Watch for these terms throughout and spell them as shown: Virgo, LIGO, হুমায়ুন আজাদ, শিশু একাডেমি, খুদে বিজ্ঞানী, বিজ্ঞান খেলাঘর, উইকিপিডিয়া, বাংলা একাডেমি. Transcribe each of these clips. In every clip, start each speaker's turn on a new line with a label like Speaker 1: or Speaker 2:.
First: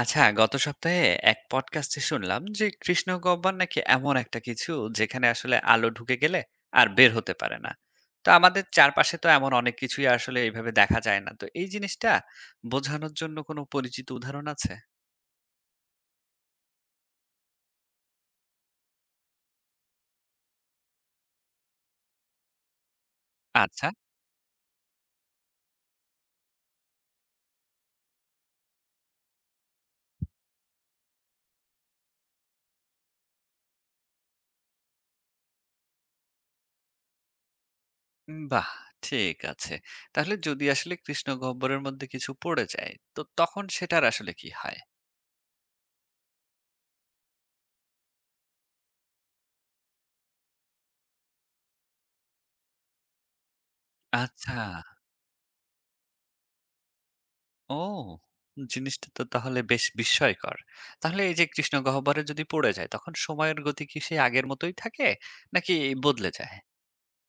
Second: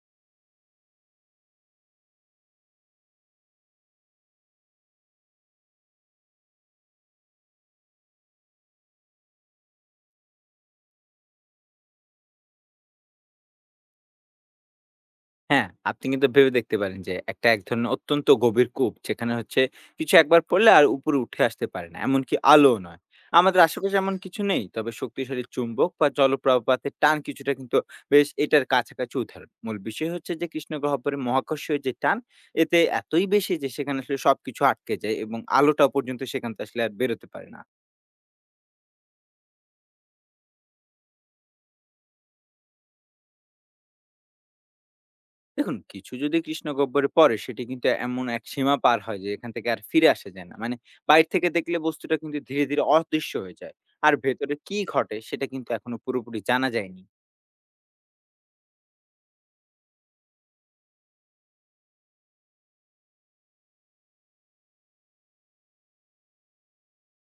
Speaker 1: আচ্ছা, গত সপ্তাহে এক পডকাস্টে শুনলাম যে কৃষ্ণগহ্বর নাকি এমন একটা কিছু যেখানে আসলে আলো ঢুকে গেলে আর বের হতে পারে না। তো আমাদের চারপাশে তো এমন অনেক কিছুই আসলে এইভাবে দেখা যায় না। তো এই জিনিসটা বোঝানোর জন্য কোনো পরিচিত উদাহরণ আছে?
Speaker 2: হ্যাঁ, আপনি কিন্তু ভেবে দেখতে পারেন যে একটা এক ধরনের অত্যন্ত গভীর কূপ যেখানে হচ্ছে কিছু একবার পড়লে আর উপরে উঠে আসতে পারে না। এমনকি আলোও নয়। আমাদের
Speaker 1: আচ্ছা,
Speaker 2: আশেপাশে এমন কিছু নেই। তবে শক্তিশালী চুম্বক বা জলপ্রপাতের টান কিছুটা কিন্তু বেশ এটার কাছাকাছি উদাহরণ। মূল বিষয় হচ্ছে যে কৃষ্ণগহ্বরের মহাকর্ষীয় যে টান এতে এতই বেশি যে সেখানে আসলে সবকিছু আটকে যায় এবং আলোটা পর্যন্ত সেখান থেকে আসলে আর বেরোতে পারে না।
Speaker 1: বাহ! ঠিক আছে। তাহলে যদি আসলে কৃষ্ণগহ্বরের মধ্যে কিছু পড়ে যায়, তো তখন সেটার আসলে কি হয়?
Speaker 2: দেখুন, কিছু যদি কৃষ্ণগহ্বরে পড়ে সেটি কিন্তু এমন এক সীমা পার হয় যে এখান থেকে আর ফিরে আসা যায় না। মানে বাইরে থেকে দেখলে বস্তুটা কিন্তু ধীরে, ধীরে অদৃশ্য হয়ে যায়। আর ভেতরে
Speaker 1: আচ্ছা।
Speaker 2: কি ঘটে সেটা কিন্তু এখনো পুরোপুরি জানা যায়নি।
Speaker 1: ও! জিনিসটা তো তাহলে বেশ বিস্ময়কর। তাহলে এই যে কৃষ্ণগহ্বরে যদি পড়ে যায় তখন সময়ের গতি কি সেই আগের মতোই থাকে? নাকি বদলে যায়?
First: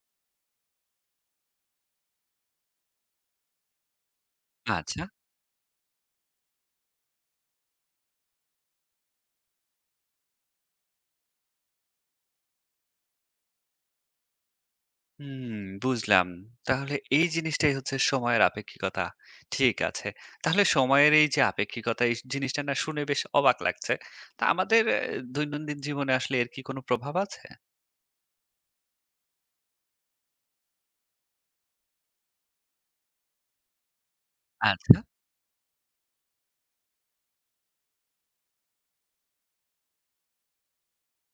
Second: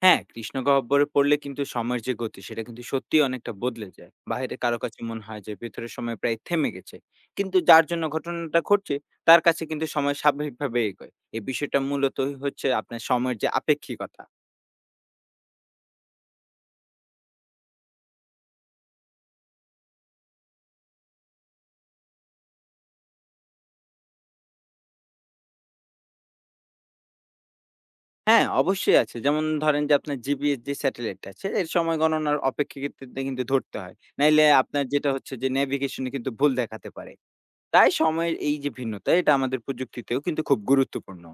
Speaker 2: হ্যাঁ, কৃষ্ণগহ্বরে পড়লে কিন্তু সময়ের যে গতি সেটা কিন্তু সত্যিই অনেকটা বদলে যায়। বাহিরে কারো কাছে
Speaker 1: আচ্ছা।
Speaker 2: মনে হয় যে ভেতরের সময় প্রায় থেমে গেছে। কিন্তু যার জন্য ঘটনাটা ঘটছে তার কাছে কিন্তু সময় স্বাভাবিকভাবে এগোয়। এই বিষয়টা মূলত হচ্ছে আপনার সময়ের যে আপেক্ষিকতা।
Speaker 1: হুম, বুঝলাম। তাহলে এই জিনিসটাই হচ্ছে সময়ের আপেক্ষিকতা। ঠিক আছে। তাহলে সময়ের এই যে আপেক্ষিকতা এই জিনিসটা না শুনে বেশ অবাক লাগছে। তা আমাদের দৈনন্দিন জীবনে আসলে এর কি কোনো প্রভাব আছে?
Speaker 2: হ্যাঁ, অবশ্যই আছে। যেমন ধরেন যে আপনার জিপিএস যে স্যাটেলাইট আছে এর সময় গণনার অপেক্ষাকৃততে কিন্তু ধরতে হয়। নাইলে আপনার
Speaker 1: আচ্ছা।
Speaker 2: যেটা হচ্ছে যে নেভিগেশন এ কিন্তু ভুল দেখাতে পারে। তাই সময়ের এই যে ভিন্নতা এটা আমাদের প্রযুক্তিতেও কিন্তু খুব গুরুত্বপূর্ণ।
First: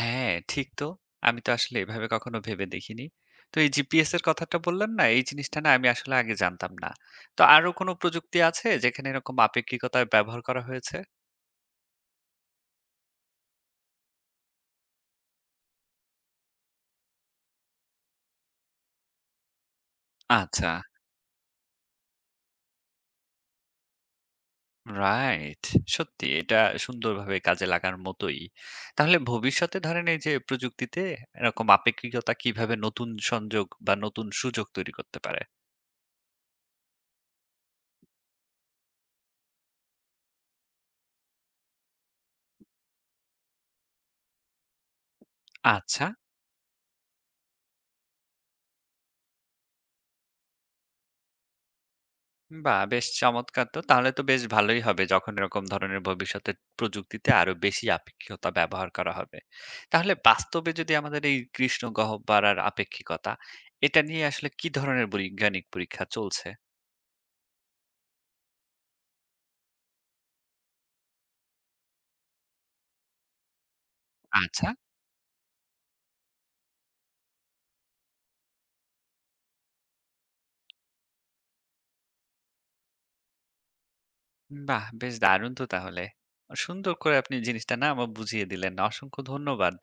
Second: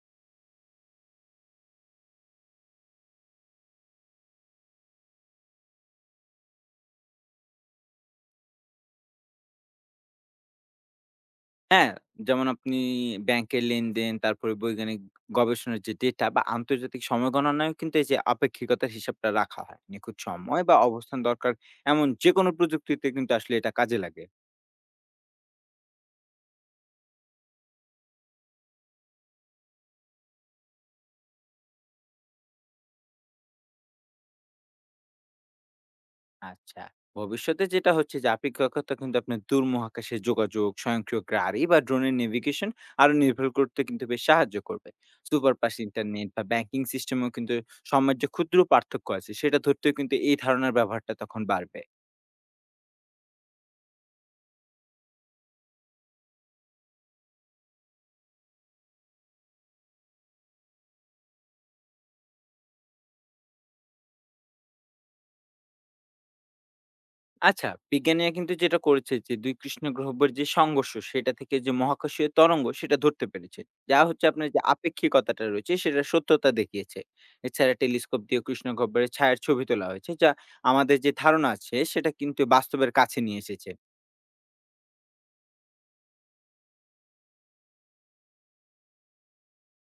Speaker 1: হ্যাঁ, ঠিক তো। আমি তো আসলে এভাবে কখনো ভেবে দেখিনি। তো এই GPS এর কথাটা বললেন না, এই জিনিসটা না আমি আসলে আগে জানতাম না। তো আরো কোনো প্রযুক্তি আছে যেখানে এরকম আপেক্ষিকতার ব্যবহার করা হয়েছে?
Speaker 2: হ্যাঁ, যেমন আপনি ব্যাংকের লেনদেন তারপরে বৈজ্ঞানিক গবেষণার যে ডেটা বা আন্তর্জাতিক সময় গণনায়ও কিন্তু এই যে আপেক্ষিকতার হিসাবটা রাখা হয়। নিখুঁত সময়
Speaker 1: আচ্ছা,
Speaker 2: বা অবস্থান দরকার এমন যেকোনো প্রযুক্তিতে কিন্তু আসলে এটা কাজে লাগে।
Speaker 1: রাইট। সত্যি এটা সুন্দরভাবে কাজে লাগার মতোই। তাহলে ভবিষ্যতে ধরেন এই যে প্রযুক্তিতে এরকম আপেক্ষিকতা কিভাবে নতুন সংযোগ বা নতুন সুযোগ তৈরি করতে পারে?
Speaker 2: আচ্ছা। ভবিষ্যতে যেটা হচ্ছে যে আপেক্ষিকতা কক্ষতা কিন্তু আপনার দূর মহাকাশের যোগাযোগ, স্বয়ংক্রিয় গাড়ি বা ড্রোনের নেভিগেশন আরো নির্ভর করতে কিন্তু বেশ সাহায্য করবে। সুপার ফাস্ট
Speaker 1: আচ্ছা।
Speaker 2: ইন্টারনেট বা ব্যাংকিং সিস্টেমেও কিন্তু সময়ের যে ক্ষুদ্র পার্থক্য আছে সেটা ধরতেও কিন্তু এই ধারণার ব্যবহারটা তখন বাড়বে।
Speaker 1: বাহ! বেশ চমৎকার তো। তাহলে তো বেশ ভালোই হবে যখন এরকম ধরনের ভবিষ্যতে প্রযুক্তিতে আরো বেশি আপেক্ষিকতা ব্যবহার করা হবে। তাহলে বাস্তবে যদি আমাদের এই কৃষ্ণ গহ্বরের আপেক্ষিকতা, এটা নিয়ে আসলে কি ধরনের বৈজ্ঞানিক পরীক্ষা চলছে?
Speaker 2: আচ্ছা, বিজ্ঞানীরা কিন্তু যেটা করেছে যে ২ কৃষ্ণ গহ্বরের যে সংঘর্ষ সেটা থেকে যে মহাকাশীয় তরঙ্গ সেটা ধরতে পেরেছে। যা হচ্ছে আপনার যে
Speaker 1: আচ্ছা।
Speaker 2: আপেক্ষিকতাটা রয়েছে সেটার সত্যতা দেখিয়েছে। এছাড়া টেলিস্কোপ দিয়ে কৃষ্ণ গহ্বরের ছায়ার ছবি তোলা হয়েছে, যা আমাদের যে ধারণা আছে সেটা কিন্তু বাস্তবের কাছে নিয়ে এসেছে।
Speaker 1: বাহ! বেশ দারুণ তো তাহলে। সুন্দর করে আপনি জিনিসটা না আমার বুঝিয়ে দিলেন। অসংখ্য ধন্যবাদ।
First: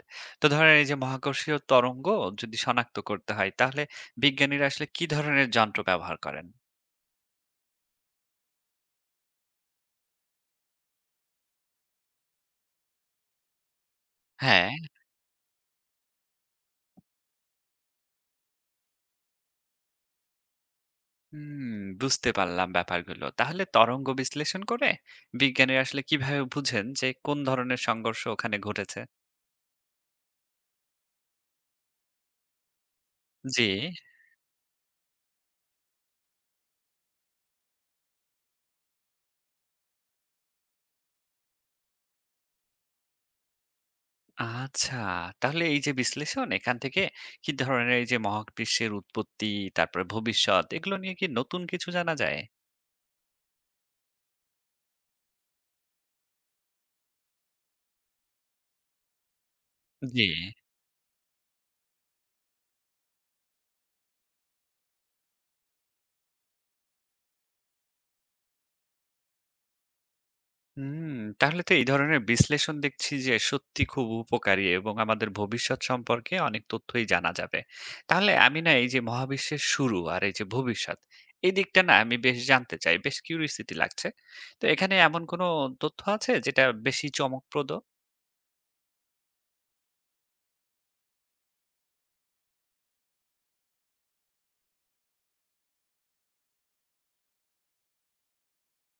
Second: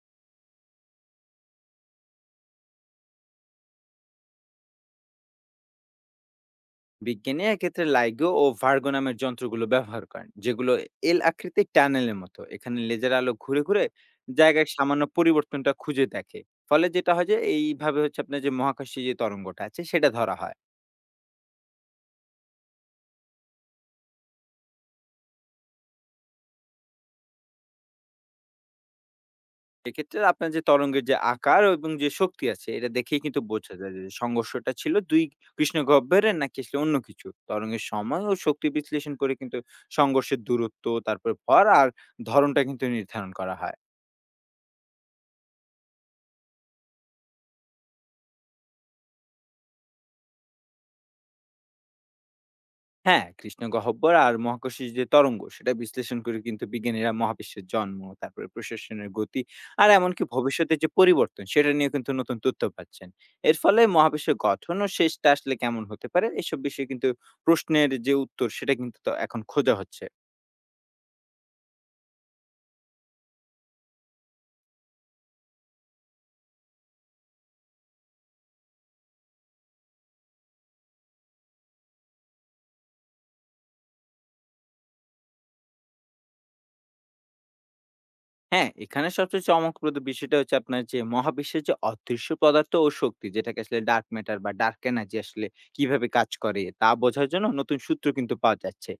Speaker 1: তো ধরেন এই যে মহাকর্ষীয় তরঙ্গ যদি শনাক্ত করতে হয়, তাহলে বিজ্ঞানীরা আসলে কি ধরনের যন্ত্র ব্যবহার করেন?
Speaker 2: বিজ্ঞানী এক্ষেত্রে লাইগো ও ভার্গো নামের যন্ত্রগুলো ব্যবহার করেন, যেগুলো এল আকৃতির টানেলের মতো। এখানে লেজার আলো ঘুরে ঘুরে জায়গায়
Speaker 1: হ্যাঁ।
Speaker 2: সামান্য পরিবর্তনটা খুঁজে দেখে। ফলে যেটা হয় যে এইভাবে হচ্ছে আপনার যে মহাকাশে যে তরঙ্গটা আছে সেটা ধরা হয়।
Speaker 1: হুম, বুঝতে পারলাম ব্যাপারগুলো। তাহলে তরঙ্গ বিশ্লেষণ করে বিজ্ঞানীরা আসলে কিভাবে বুঝেন যে কোন ধরনের সংঘর্ষ ওখানে ঘটেছে?
Speaker 2: এক্ষেত্রে আপনার যে তরঙ্গের যে আকার এবং যে শক্তি আছে এটা দেখেই কিন্তু
Speaker 1: জি,
Speaker 2: বোঝা যায় যে সংঘর্ষটা ছিল দুই কৃষ্ণগহ্বরের নাকি আসলে অন্য কিছু। তরঙ্গের সময় ও শক্তি বিশ্লেষণ করে কিন্তু সংঘর্ষের দূরত্ব, তারপর ভর আর ধরনটা কিন্তু নির্ধারণ করা হয়।
Speaker 1: আচ্ছা। তাহলে এই যে বিশ্লেষণ এখান থেকে কি ধরনের এই যে মহাবিশ্বের উৎপত্তি, তারপরে ভবিষ্যৎ এগুলো নিয়ে কি নতুন কিছু জানা যায়?
Speaker 2: হ্যাঁ, কৃষ্ণগহ্বর আর মহাকর্ষীয় যে তরঙ্গ সেটা বিশ্লেষণ করে কিন্তু বিজ্ঞানীরা মহাবিশ্বের জন্ম, তারপরে প্রশাসনের গতি আর এমনকি
Speaker 1: জি।
Speaker 2: ভবিষ্যতের যে পরিবর্তন সেটা নিয়ে কিন্তু নতুন তথ্য পাচ্ছেন। এর ফলে মহাবিশ্বের গঠন ও শেষটা আসলে কেমন হতে পারে এসব বিষয়ে কিন্তু প্রশ্নের যে উত্তর সেটা কিন্তু তো এখন খোঁজা হচ্ছে।
Speaker 1: হুম, তাহলে তো এই ধরনের বিশ্লেষণ দেখছি যে সত্যি খুব উপকারী এবং আমাদের ভবিষ্যৎ সম্পর্কে অনেক তথ্যই জানা যাবে। তাহলে আমি না এই যে মহাবিশ্বের শুরু আর এই যে ভবিষ্যৎ, এই দিকটা না আমি বেশ জানতে চাই, বেশ কিউরিওসিটি লাগছে। তো এখানে এমন কোনো তথ্য আছে যেটা বেশি চমকপ্রদ?
Speaker 2: হ্যাঁ, এখানে সবচেয়ে চমকপ্রদ বিষয়টা হচ্ছে আপনার যে মহাবিশ্বের যে অদৃশ্য পদার্থ ও শক্তি, যেটাকে আসলে ডার্ক ম্যাটার বা ডার্ক এনার্জি আসলে কিভাবে কাজ করে তা বোঝার জন্য নতুন সূত্র কিন্তু পাওয়া যাচ্ছে।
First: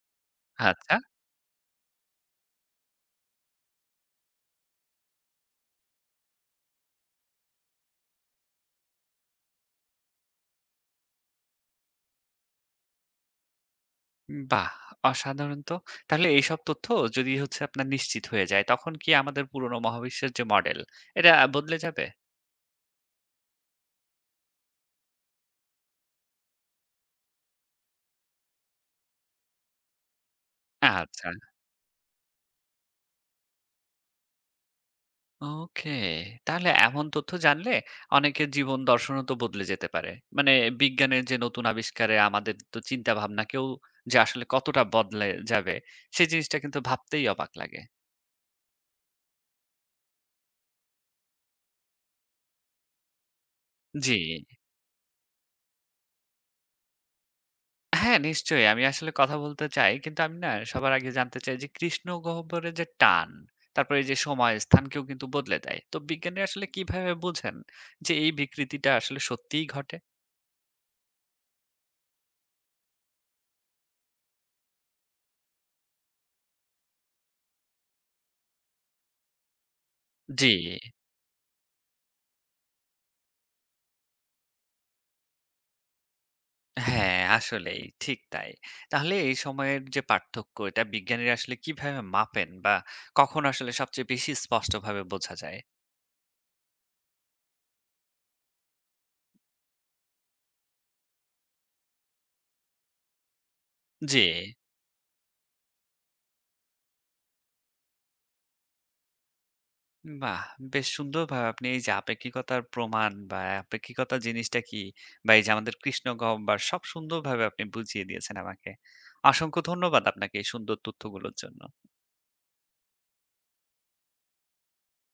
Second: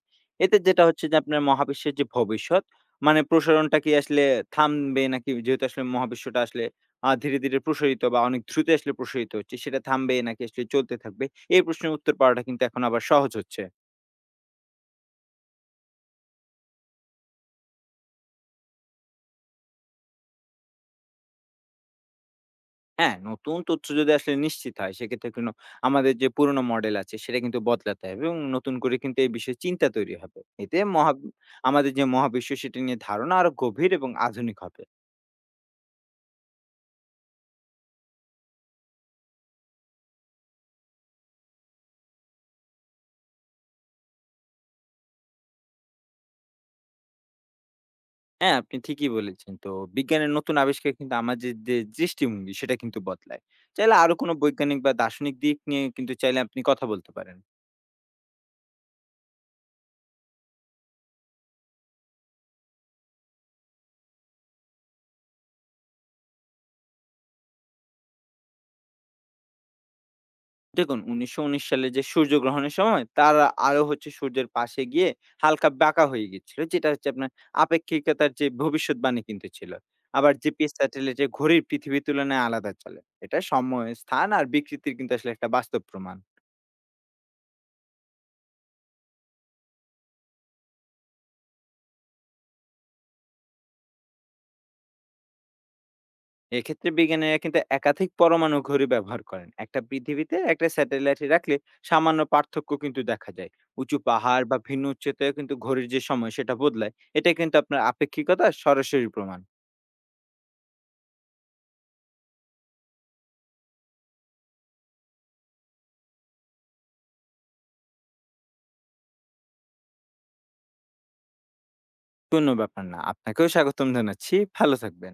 Speaker 2: এতে যেটা
Speaker 1: আচ্ছা,
Speaker 2: হচ্ছে যে আপনার মহাবিশ্বের যে ভবিষ্যৎ মানে প্রসারণটা কি আসলে থামবে, নাকি যেহেতু আসলে মহাবিশ্বটা আসলে ধীরে, ধীরে প্রসারিত বা অনেক দ্রুত আসলে প্রসারিত হচ্ছে সেটা থামবে নাকি আসলে চলতে থাকবে? এই প্রশ্নের উত্তর পাওয়াটা কিন্তু এখন আবার সহজ হচ্ছে।
Speaker 1: বাহ! অসাধারণ তো। তাহলে এইসব তথ্য যদি হচ্ছে আপনার নিশ্চিত হয়ে যায়, তখন কি আমাদের পুরনো মহাবিশ্বের যে মডেল, এটা বদলে যাবে?
Speaker 2: হ্যাঁ, নতুন তথ্য যদি আসলে নিশ্চিত হয় সেক্ষেত্রে কিন্তু আমাদের যে পুরোনো মডেল আছে সেটা কিন্তু বদলাতে হবে এবং নতুন করে কিন্তু এই বিষয়ে চিন্তা তৈরি হবে। এতে মহা
Speaker 1: আচ্ছা।
Speaker 2: আমাদের যে মহাবিশ্ব সেটা নিয়ে ধারণা আরো গভীর এবং আধুনিক হবে।
Speaker 1: ওকে। তাহলে এমন তথ্য জানলে অনেকের জীবন দর্শনও তো বদলে যেতে পারে। মানে বিজ্ঞানের যে নতুন আবিষ্কারে আমাদের তো চিন্তাভাবনাকেও যে আসলে কতটা বদলে যাবে, সেই জিনিসটা কিন্তু ভাবতেই অবাক লাগে।
Speaker 2: হ্যাঁ, আপনি ঠিকই বলেছেন। তো বিজ্ঞানের নতুন আবিষ্কার কিন্তু আমাদের যে দৃষ্টিভঙ্গি সেটা কিন্তু বদলায়। চাইলে আরো
Speaker 1: জি।
Speaker 2: কোনো বৈজ্ঞানিক বা দার্শনিক দিক নিয়ে কিন্তু চাইলে আপনি কথা বলতে পারেন।
Speaker 1: হ্যাঁ, নিশ্চয়ই। আমি আসলে কথা বলতে চাই। কিন্তু আমি না সবার আগে জানতে চাই যে কৃষ্ণগহ্বরের যে টান, তারপরে এই যে সময়, স্থানকেও কিন্তু বদলে দেয়। তো বিজ্ঞানী আসলে কিভাবে বুঝেন যে এই বিকৃতিটা আসলে সত্যিই ঘটে?
Speaker 2: দেখুন, ১৯১৯ সালে যে সূর্যগ্রহণের সময় তারা আরো হচ্ছে সূর্যের পাশে গিয়ে হালকা বাঁকা হয়ে গেছিল। যেটা হচ্ছে আপনার আপেক্ষিকতার যে ভবিষ্যৎবাণী কিন্তু ছিল। আবার
Speaker 1: জি।
Speaker 2: জিপিএস স্যাটেলাইটের ঘড়ির পৃথিবীর তুলনায় আলাদা চলে। এটা সময়, স্থান আর বিকৃতির কিন্তু আসলে একটা বাস্তব প্রমাণ।
Speaker 1: হ্যাঁ, আসলেই ঠিক তাই। তাহলে এই সময়ের যে পার্থক্য এটা বিজ্ঞানীরা আসলে কিভাবে মাপেন বা কখন আসলে সবচেয়ে বেশি স্পষ্টভাবে বোঝা যায়?
Speaker 2: এক্ষেত্রে বিজ্ঞানীরা কিন্তু একাধিক পরমাণু ঘড়ি ব্যবহার করেন। একটা পৃথিবীতে একটা স্যাটেলাইট রাখলে সামান্য পার্থক্য কিন্তু দেখা যায়। উঁচু
Speaker 1: জি।
Speaker 2: পাহাড় বা ভিন্ন উচ্চতায় কিন্তু ঘড়ির যে সময় সেটা বদলায়। এটা কিন্তু আপনার আপেক্ষিকতার সরাসরি প্রমাণ।
Speaker 1: বাহ! বেশ সুন্দরভাবে আপনি এই যে আপেক্ষিকতার প্রমাণ বা আপেক্ষিকতা জিনিসটা কি বা এই যে আমাদের কৃষ্ণগহ্বর সব সুন্দরভাবে আপনি বুঝিয়ে দিয়েছেন আমাকে। অসংখ্য ধন্যবাদ আপনাকে এই সুন্দর তথ্যগুলোর জন্য।
Speaker 2: কোনো ব্যাপার না। আপনাকেও স্বাগতম জানাচ্ছি। ভালো থাকবেন।